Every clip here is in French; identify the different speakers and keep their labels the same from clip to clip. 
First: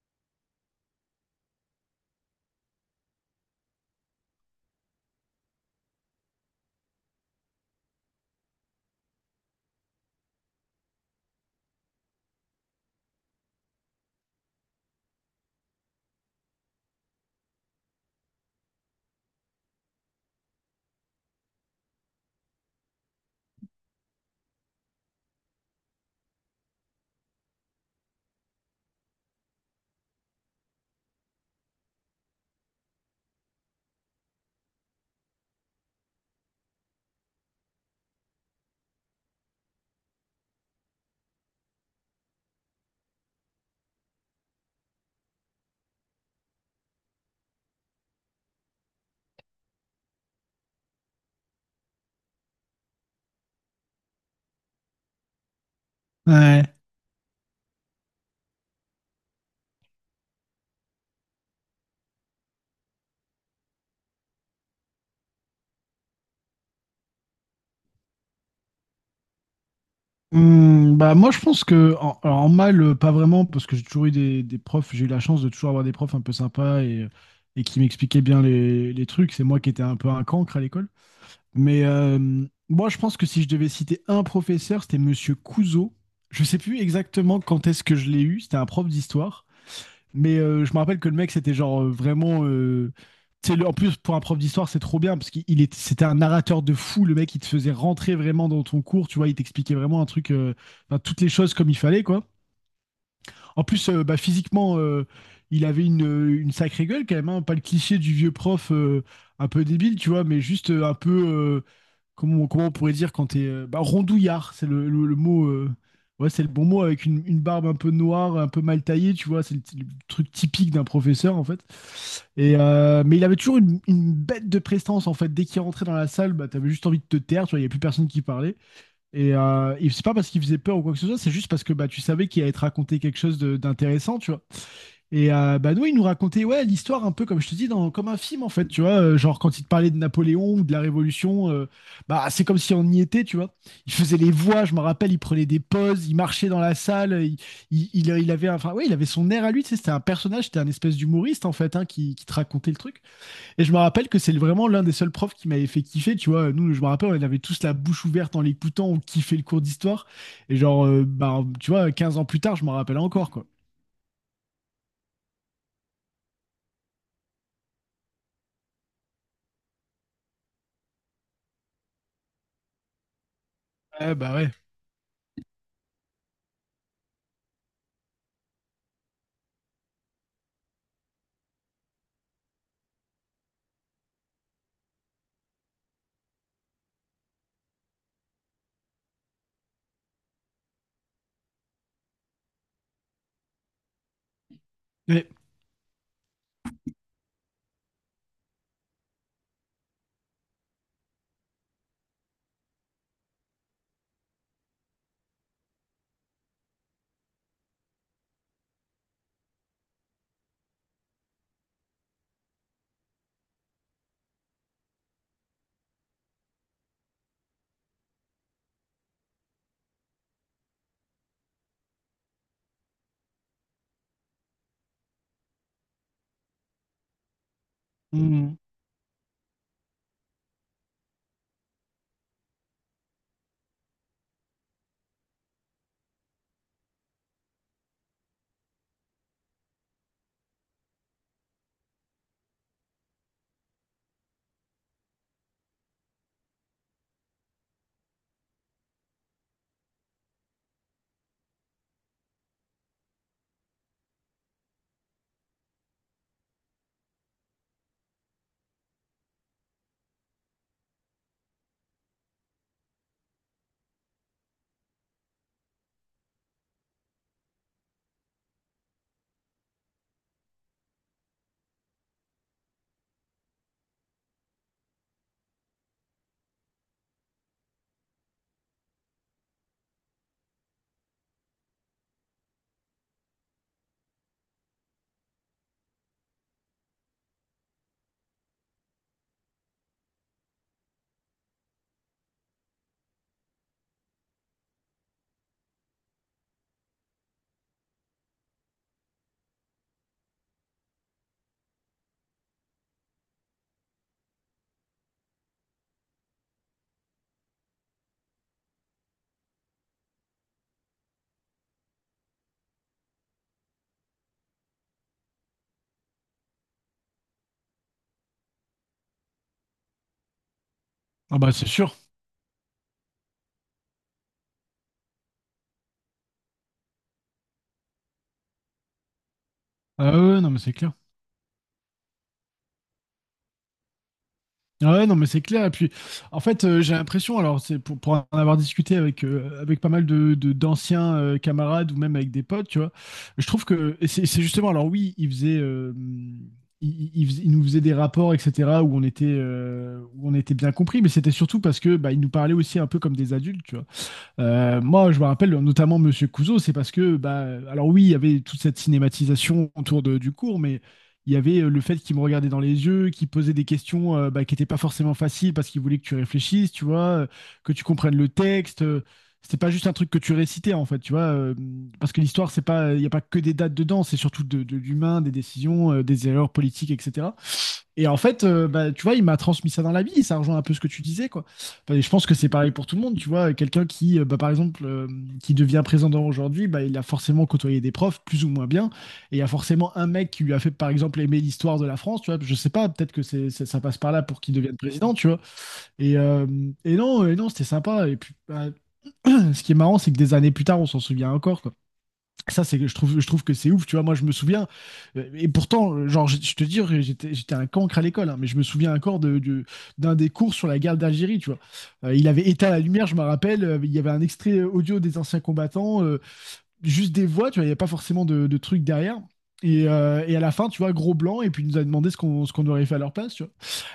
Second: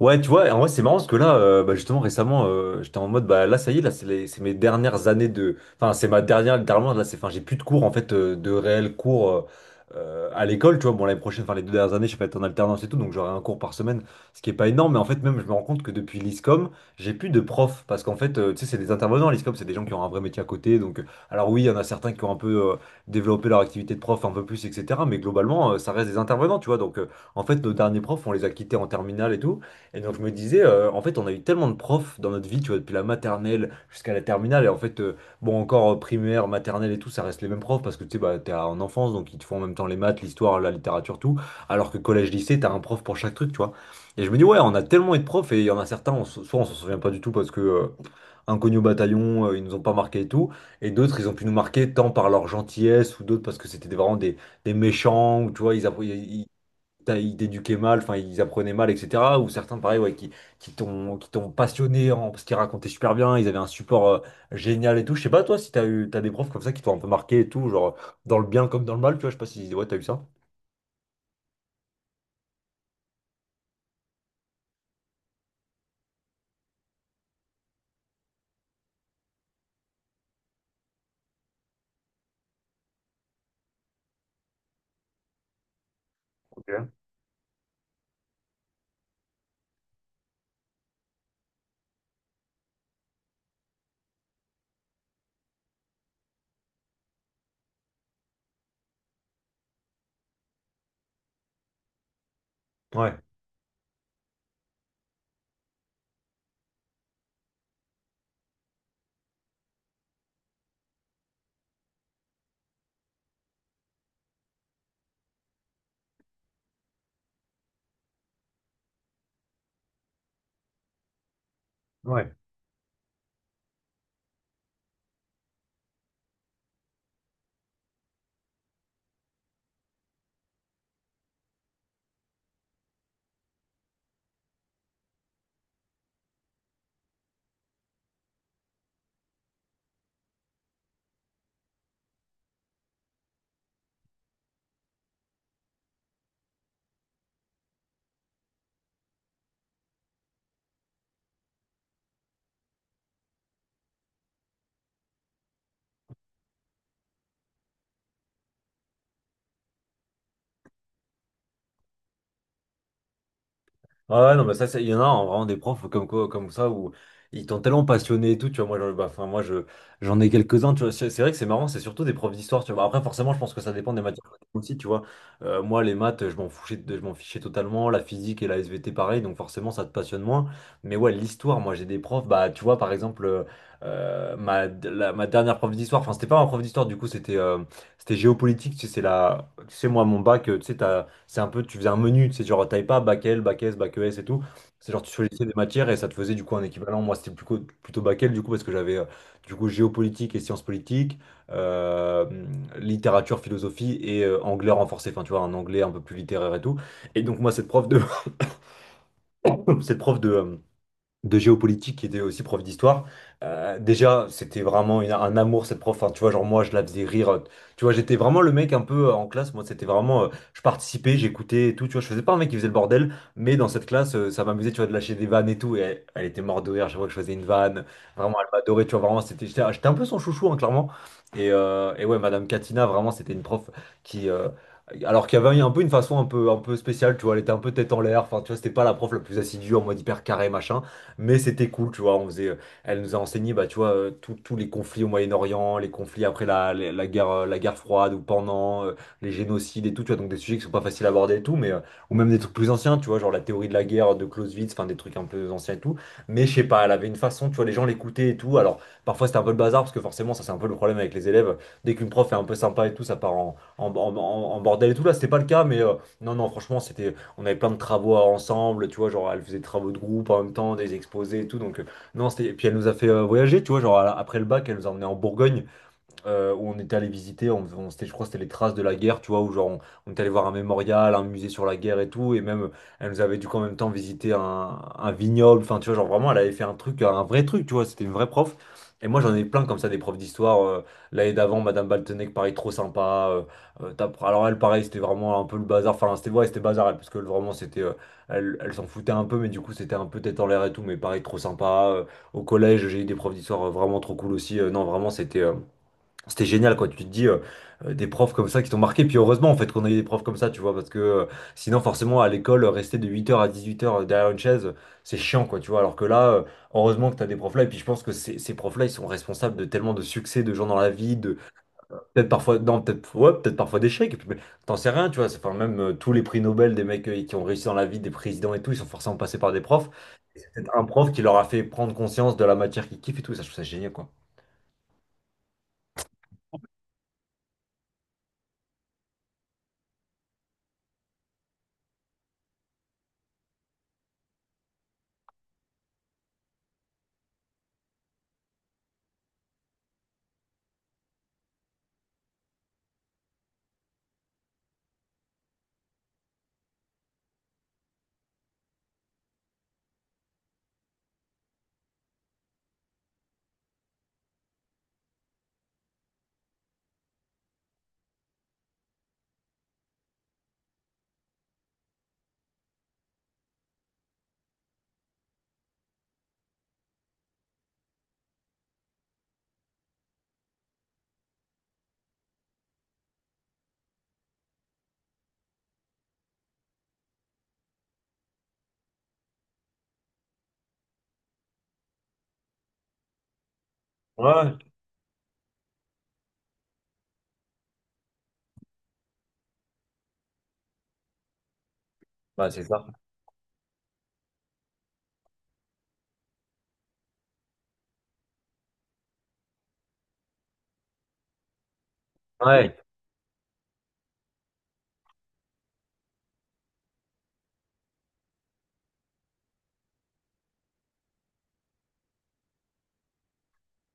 Speaker 1: Ouais, tu vois, en vrai, c'est marrant parce que là, bah, justement, récemment, j'étais en mode, bah là, ça y est, là, c'est mes dernières années de. Enfin, c'est ma dernière, littéralement, là, c'est. Enfin, j'ai plus de cours, en fait, de réels cours à l'école, tu vois. Bon, l'année prochaine, enfin, les deux dernières années, je vais être en alternance et tout, donc j'aurai un cours par semaine, ce qui est pas énorme, mais en fait, même, je me rends compte que depuis l'ISCOM, j'ai plus de profs parce qu'en fait, tu sais, c'est des intervenants, l'ISCOM, c'est des gens qui ont un vrai métier à côté, donc. Alors, oui, il y en a certains qui ont un peu développé leur activité de prof un peu plus, etc., mais globalement, ça reste des intervenants, tu vois. Donc, en fait, nos derniers profs, on les a quittés en terminale et tout. Et donc je me disais, en fait, on a eu tellement de profs dans notre vie, tu vois, depuis la maternelle jusqu'à la terminale. Et en fait, bon, encore primaire, maternelle et tout, ça reste les mêmes profs parce que tu sais, bah, t'es en enfance, donc ils te font en même temps les maths, l'histoire, la littérature, tout. Alors que collège, lycée, t'as un prof pour chaque truc, tu vois. Et je me dis, ouais, on a tellement eu de profs et il y en a certains, soit on s'en souvient pas du tout parce que, inconnus au bataillon, ils nous ont pas marqué et tout. Et d'autres, ils ont pu nous marquer tant par leur gentillesse ou d'autres parce que vraiment des méchants, ou tu vois, ils,
Speaker 2: Ouais.
Speaker 1: ils t'éduquaient mal, enfin ils apprenaient mal, etc. Ou certains, pareil, ouais, qui t'ont passionné, parce qu'ils racontaient super bien, ils avaient un support génial et tout. Je sais pas, toi, si t'as des profs comme ça qui t'ont un peu marqué et tout, genre dans le bien comme dans le mal, tu vois, je sais pas si ouais, t'as eu ça.
Speaker 2: Hmm, bah moi je pense que alors, en mal, pas vraiment parce que j'ai toujours eu des profs, j'ai eu la chance de toujours avoir des profs un peu sympas, et qui m'expliquaient bien les trucs. C'est moi qui étais un peu un cancre à l'école, mais moi je pense que si je devais citer un professeur, c'était Monsieur Couzeau. Je sais plus
Speaker 1: Ok.
Speaker 2: exactement quand est-ce que je l'ai eu, c'était un prof d'histoire. Mais je me rappelle que le mec, c'était genre vraiment, tu sais, en plus, pour un prof d'histoire, c'est trop bien parce qu'il il est- c'était un narrateur de fou. Le mec, il te faisait rentrer vraiment dans ton cours. Tu vois, il t'expliquait vraiment un truc, enfin, toutes les choses comme il fallait, quoi.
Speaker 1: Ouais,
Speaker 2: En plus, physiquement, il avait une sacrée gueule quand même, hein. Pas le cliché du vieux prof, un peu débile, tu vois, mais juste un peu, comment, comment on pourrait dire quand t'es, rondouillard, c'est le mot, ouais, c'est le bon mot, avec une barbe un peu noire, un peu mal taillée, tu vois, c'est le truc typique d'un professeur en fait.
Speaker 1: ouais.
Speaker 2: Mais il avait toujours une bête de prestance en fait. Dès qu'il rentrait dans la salle, bah, t'avais juste envie de te taire, tu vois, il n'y avait plus personne qui parlait. Et c'est pas parce qu'il faisait peur ou quoi que ce soit, c'est juste parce que bah, tu savais qu'il allait te raconter quelque chose d'intéressant, tu vois. Et nous, il nous racontait, ouais, l'histoire un peu, comme je te dis, comme un film, en fait, tu vois. Genre, quand il te parlait de Napoléon ou de la Révolution, bah, c'est comme si on y était, tu vois. Il faisait les voix, je me rappelle, il prenait des pauses, il marchait dans la salle, il avait, enfin, ouais, il avait son air à lui, tu sais, c'était un personnage, c'était un espèce d'humoriste, en fait, hein, qui te racontait le truc. Et je me rappelle que c'est vraiment l'un des seuls profs qui m'avait fait kiffer, tu vois. Nous, je me rappelle, on avait tous la bouche ouverte en l'écoutant, on kiffait le cours d'histoire. Et genre, tu vois, 15 ans plus tard, je m'en rappelle encore, quoi.
Speaker 1: Ah ouais, non, mais il y en a hein, vraiment des profs comme quoi, comme ça où ils t'ont tellement passionné et tout, tu vois. Bah, enfin, j'en ai quelques-uns, tu vois. C'est vrai que c'est marrant, c'est surtout des profs d'histoire, tu vois. Après, forcément, je pense que ça dépend des
Speaker 2: Ouais,
Speaker 1: matières
Speaker 2: bah ouais.
Speaker 1: aussi, tu vois. Moi, les maths, je m'en fichais totalement. La physique et la SVT, pareil, donc forcément, ça te passionne moins. Mais ouais, l'histoire, moi, j'ai des profs, bah, tu vois, par exemple, ma dernière prof d'histoire, enfin, c'était pas ma prof d'histoire, du coup, c'était géopolitique, tu sais, c'est la, tu sais, moi, mon bac, tu sais, t'as. C'est un peu, tu faisais un menu, c'est genre, t'avais pas bac L, bac S, bac ES et tout. C'est genre, tu
Speaker 2: Ouais.
Speaker 1: choisissais des matières et ça te faisait du coup un équivalent. Moi, c'était plutôt, plutôt bac L, du coup, parce que j'avais du coup géopolitique et sciences politiques, euh, littérature, philosophie et anglais renforcé. Enfin, tu vois, un anglais un peu plus littéraire et tout. Et donc, moi, cette prof de, cette prof de, euh, de géopolitique qui était aussi prof d'histoire. Déjà, c'était vraiment un amour cette prof. Enfin, tu vois, genre moi, je la faisais rire. Tu vois, j'étais vraiment le mec un peu en classe. Moi, c'était vraiment, je participais, j'écoutais et tout. Tu vois, je faisais pas un mec qui faisait le bordel, mais dans cette classe, ça m'amusait, tu vois, de lâcher des vannes et tout. Et elle, elle était morte de rire chaque fois que je faisais une vanne. Vraiment, elle
Speaker 2: Mmh.
Speaker 1: m'adorait. Tu vois, vraiment, c'était, j'étais un peu son chouchou, hein, clairement. Et ouais, Madame Katina, vraiment, c'était une prof qui, alors qu'il y avait un peu une façon un peu spéciale, tu vois, elle était un peu tête en l'air, enfin, tu vois, c'était pas la prof la plus assidue en mode hyper carré, machin. Mais c'était cool, tu vois. Elle nous a enseigné, bah, tu vois, tous les conflits au Moyen-Orient, les conflits après la guerre, la guerre froide ou pendant, les génocides et tout, tu vois. Donc des sujets qui sont pas faciles à aborder et tout, mais ou même des trucs plus anciens, tu vois, genre la théorie de la guerre de Clausewitz, enfin des trucs un peu anciens et tout. Mais je sais pas, elle avait une façon, tu vois, les gens l'écoutaient et tout. Alors parfois c'était un peu le bazar parce que forcément, ça c'est un peu le problème avec les élèves. Dès qu'une prof est un peu sympa et tout, ça part en bordel et tout. Là, c'était pas le cas, mais non, non, franchement, c'était on avait plein de travaux ensemble, tu vois, genre elle faisait des travaux de groupe en même temps, des exposés et tout. Non, c'était. Et puis elle nous a fait voyager, tu vois, genre après le bac, elle nous a emmenés en Bourgogne, où on était allé visiter, c'était, je crois que c'était les traces de la guerre, tu vois, où genre on était allé voir un mémorial, un musée sur la guerre et tout, et même elle nous avait dû en même temps visiter un vignoble, enfin tu vois, genre vraiment elle avait fait un truc, un vrai truc, tu vois, c'était une vraie prof. Et moi j'en ai plein comme ça des profs d'histoire. L'année d'avant, Madame Baltenec, pareil, trop sympa. Alors elle, pareil, c'était vraiment un peu le bazar. Enfin, c'était ouais, c'était bazar, elle, parce que vraiment c'était, elle, elle s'en foutait un peu, mais du coup c'était un peu tête en l'air et tout, mais pareil, trop sympa. Au collège, j'ai eu des profs d'histoire vraiment trop cool aussi. Non, vraiment c'était, c'était génial, quoi. Tu te dis, des profs comme ça qui t'ont marqué. Puis heureusement, en fait, qu'on a eu des profs comme ça, tu vois, parce que sinon, forcément, à l'école, rester de 8 heures à 18 heures derrière une chaise, c'est chiant, quoi, tu vois. Alors que là, heureusement que t'as des profs là. Et puis, je pense que ces profs-là, ils sont responsables de tellement de succès de gens dans la vie, de
Speaker 2: Ah bah c'est sûr.
Speaker 1: peut-être parfois, non, peut-être, ouais, peut-être parfois d'échecs. Et puis, mais t'en sais rien, tu vois. C'est- Enfin, même tous les prix Nobel des mecs qui ont réussi dans la vie, des présidents et tout, ils sont forcément passés par des profs.
Speaker 2: Ah ouais, ouais, non, mais
Speaker 1: C'est
Speaker 2: c'est
Speaker 1: un
Speaker 2: clair.
Speaker 1: prof qui leur a fait prendre conscience de la matière qu'ils kiffent et tout. Ça, je trouve ça génial, quoi.
Speaker 2: Ouais, non, mais c'est clair. Et puis, en fait, j'ai l'impression, alors, c'est pour en avoir discuté avec, avec pas mal d'anciens camarades ou même avec des potes, tu vois, je trouve que c'est justement, alors oui, ils faisaient, ils nous faisaient des rapports, etc., où on était bien compris, mais c'était surtout parce que bah, ils nous parlaient aussi un peu comme des adultes, tu vois. Moi, je me rappelle notamment Monsieur Couzeau, c'est parce que, bah, alors oui, il y avait toute cette cinématisation autour du cours, mais il y avait, le fait qu'il me regardait dans les yeux, qu'il posait des questions, bah, qui n'étaient pas forcément faciles parce qu'il voulait que tu réfléchisses, tu vois, que tu comprennes le texte. C'était pas juste un truc que tu récitais en fait, tu vois, parce que l'histoire, c'est pas, il n'y a pas que des dates dedans, c'est surtout de l'humain, des décisions, des erreurs politiques, etc. Et en fait, tu vois, il m'a transmis ça dans la vie, et ça rejoint un peu ce que tu disais, quoi. Enfin, je pense que c'est pareil pour tout le monde, tu vois. Quelqu'un qui, par exemple, qui devient président aujourd'hui, bah, il a forcément côtoyé des profs, plus ou moins bien. Et il y a forcément un mec qui lui a fait, par exemple, aimer l'histoire de la France, tu vois. Je sais pas, peut-être que c'est ça passe par là pour qu'il
Speaker 1: Ouais,
Speaker 2: devienne président, tu vois. Et, euh, et non, c'était sympa. Et puis, bah, ce qui est marrant, c'est que des années plus tard, on s'en souvient encore,
Speaker 1: bah, c'est
Speaker 2: ça,
Speaker 1: ça.
Speaker 2: c'est, je trouve que c'est ouf, tu vois. Moi, je me souviens, et pourtant, genre, je te dis, j'étais un cancre à l'école, hein, mais je me souviens encore d'un des cours sur la guerre d'Algérie, tu vois. Il avait éteint
Speaker 1: Ouais.
Speaker 2: la lumière, je me rappelle, il y avait un extrait audio des anciens combattants, juste des voix, tu vois, il n'y avait pas forcément de trucs derrière. Et à la fin, tu vois, gros blanc, et puis il nous a demandé ce qu'on aurait fait à leur place, tu vois.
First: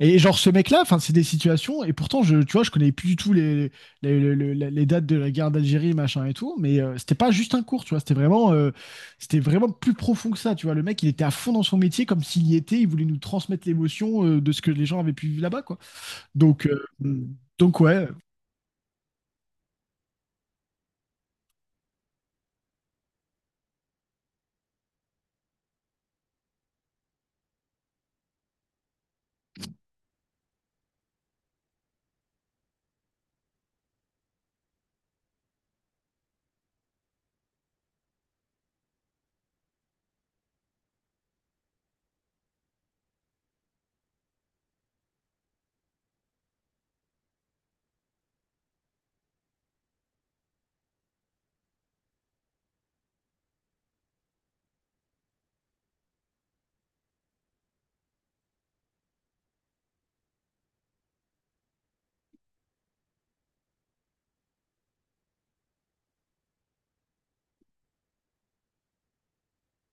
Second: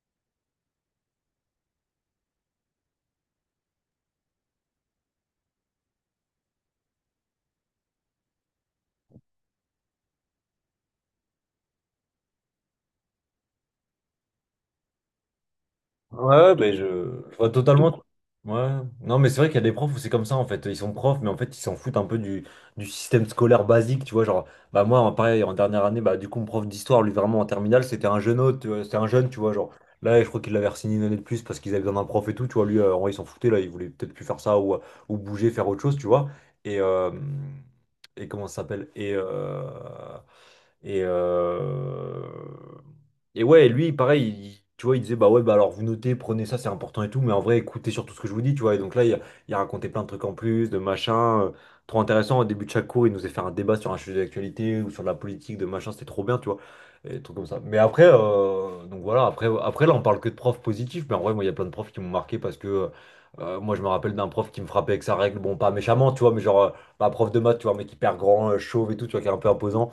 Speaker 2: Et genre ce mec-là, enfin c'est des situations, et pourtant tu vois, je connais plus du tout les dates de la guerre d'Algérie machin et tout, mais c'était pas juste un cours, tu vois, c'était vraiment, c'était vraiment plus profond que ça, tu vois. Le mec, il était à fond dans son métier comme s'il y était, il voulait nous transmettre l'émotion, de ce que les gens avaient pu vivre là-bas, quoi.
Speaker 1: Ouais,
Speaker 2: Donc
Speaker 1: mais
Speaker 2: euh,
Speaker 1: je vois
Speaker 2: donc
Speaker 1: totalement.
Speaker 2: ouais.
Speaker 1: Ouais. Non, mais c'est vrai qu'il y a des profs où c'est comme ça, en fait. Ils sont profs, mais en fait, ils s'en foutent un peu du système scolaire basique, tu vois. Genre, bah, moi, pareil, en dernière année, bah, du coup, mon prof d'histoire, lui, vraiment, en terminale, c'était un jeune autre, tu vois, c'était un jeune, tu vois. Genre, là, je crois qu'il l'avait re-signé une année de plus parce qu'ils avaient besoin d'un prof et tout, tu vois. Lui, en vrai, il s'en foutait, là, il voulait peut-être plus faire ça ou bouger, faire autre chose, tu vois. Et, euh, et comment ça s'appelle? Et, euh, et ouais, lui, pareil, tu vois, il disait, bah ouais, bah alors vous notez, prenez ça, c'est important et tout, mais en vrai, écoutez surtout ce que je vous dis, tu vois. Et donc là, il a raconté plein de trucs en plus, de machin, trop intéressant. Au début de chaque cours, il nous faisait faire un débat sur un sujet d'actualité ou sur la politique, de machin, c'était trop bien, tu vois. Et des trucs comme ça. Mais après, donc voilà, après, après là, on parle que de profs positifs, mais en vrai, moi, il y a plein de profs qui m'ont marqué parce que. Moi, je me rappelle d'un prof qui me frappait avec sa règle, bon, pas méchamment, tu vois, mais genre, pas prof de maths, tu vois, mais hyper grand, chauve et tout, tu vois, qui est un peu imposant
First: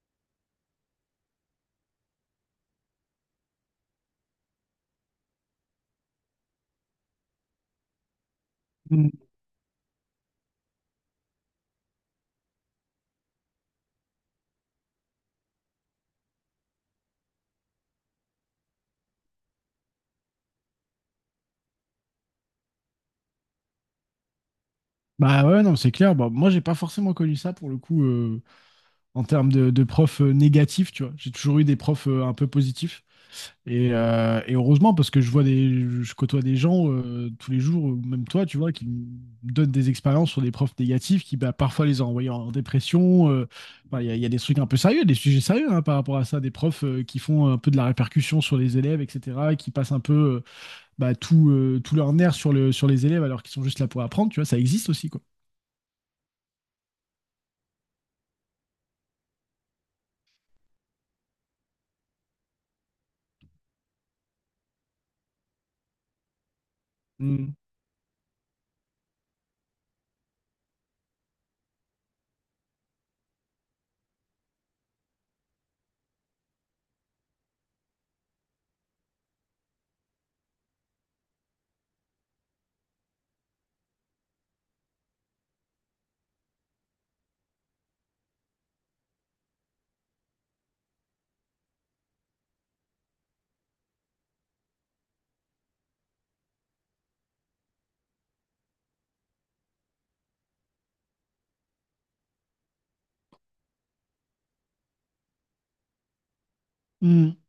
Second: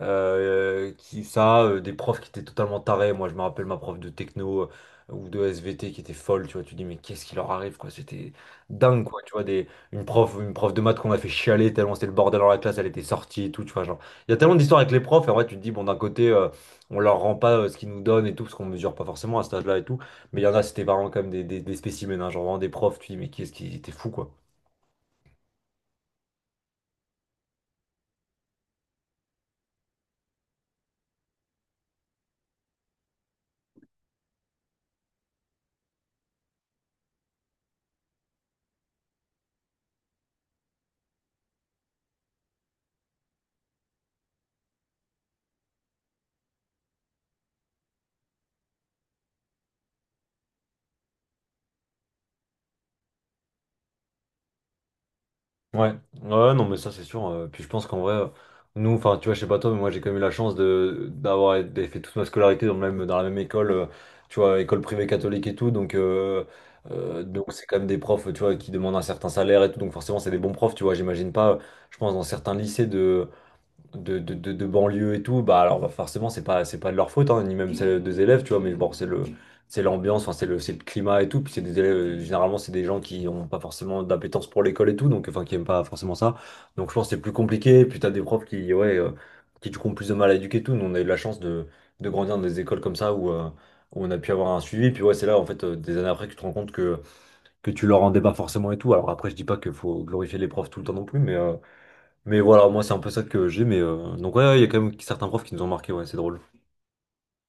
Speaker 1: euh, qui, ça, euh, des profs qui étaient totalement tarés. Moi, je me rappelle ma prof de techno ou de SVT qui était folle, tu vois. Tu dis, mais qu'est-ce qui leur arrive, quoi? C'était dingue, quoi.
Speaker 2: Mm.
Speaker 1: Tu vois, une prof de maths qu'on a fait chialer tellement c'était le bordel dans la classe, elle était sortie et tout, tu vois. Genre, il y a tellement d'histoires avec les profs, et en vrai, tu te dis, bon, d'un côté, on leur rend pas ce qu'ils nous donnent et tout, parce qu'on mesure pas forcément à cet âge-là et tout. Mais il y en a, c'était vraiment comme des spécimens, hein, genre vraiment des profs, tu dis, mais qu'est-ce qui était fou, quoi.
Speaker 2: Bah ouais, non, c'est clair. Bah, moi j'ai pas forcément connu ça pour le coup, en termes de profs, négatifs, tu vois. J'ai toujours eu des profs, un peu positifs. Et heureusement, parce que je vois des, je côtoie des gens, tous les jours, ou même toi, tu vois, qui me donnent des expériences sur des profs négatifs qui, bah, parfois, les ont envoyés en dépression. Enfin, il y a des trucs un peu sérieux, des sujets sérieux, hein, par rapport à ça, des profs, qui font un peu de la répercussion sur les élèves, etc., qui passent un peu, tout leur nerf sur sur les élèves alors qu'ils sont juste là pour apprendre, tu vois, ça existe aussi, quoi.
Speaker 1: Ouais, ouais, non, mais ça c'est sûr. Puis je pense qu'en vrai, nous, enfin, tu vois, je sais pas toi, mais moi j'ai quand même eu la chance de d'avoir été- fait toute ma scolarité dans la même école, tu vois, école privée catholique et tout. Donc,
Speaker 2: Mm.
Speaker 1: c'est quand même des profs, tu vois, qui demandent un certain salaire et tout. Donc forcément, c'est des bons profs, tu vois. J'imagine pas, je pense, dans certains lycées de banlieue et tout, bah alors, forcément c'est pas de leur faute hein, ni même celle des élèves, tu vois, mais bon c'est l'ambiance, enfin c'est le climat et tout, puis c'est des élèves généralement c'est des gens qui ont pas forcément d'appétence pour l'école et tout, donc enfin qui aiment pas forcément ça. Donc je pense que c'est plus compliqué, puis t'as des profs qui du coup ont plus de mal à éduquer et tout. Nous on a eu la chance de grandir dans des écoles comme ça, où on a pu avoir un suivi, puis ouais, c'est là en fait des années après que tu te rends compte que tu leur rendais pas forcément et tout. Alors après, je dis pas qu'il faut glorifier les profs tout le temps non plus, mais voilà, moi c'est un peu ça que j'ai, mais donc ouais, ouais, il y a quand même certains profs qui nous ont marqué, ouais, c'est drôle.
Speaker 2: Mm.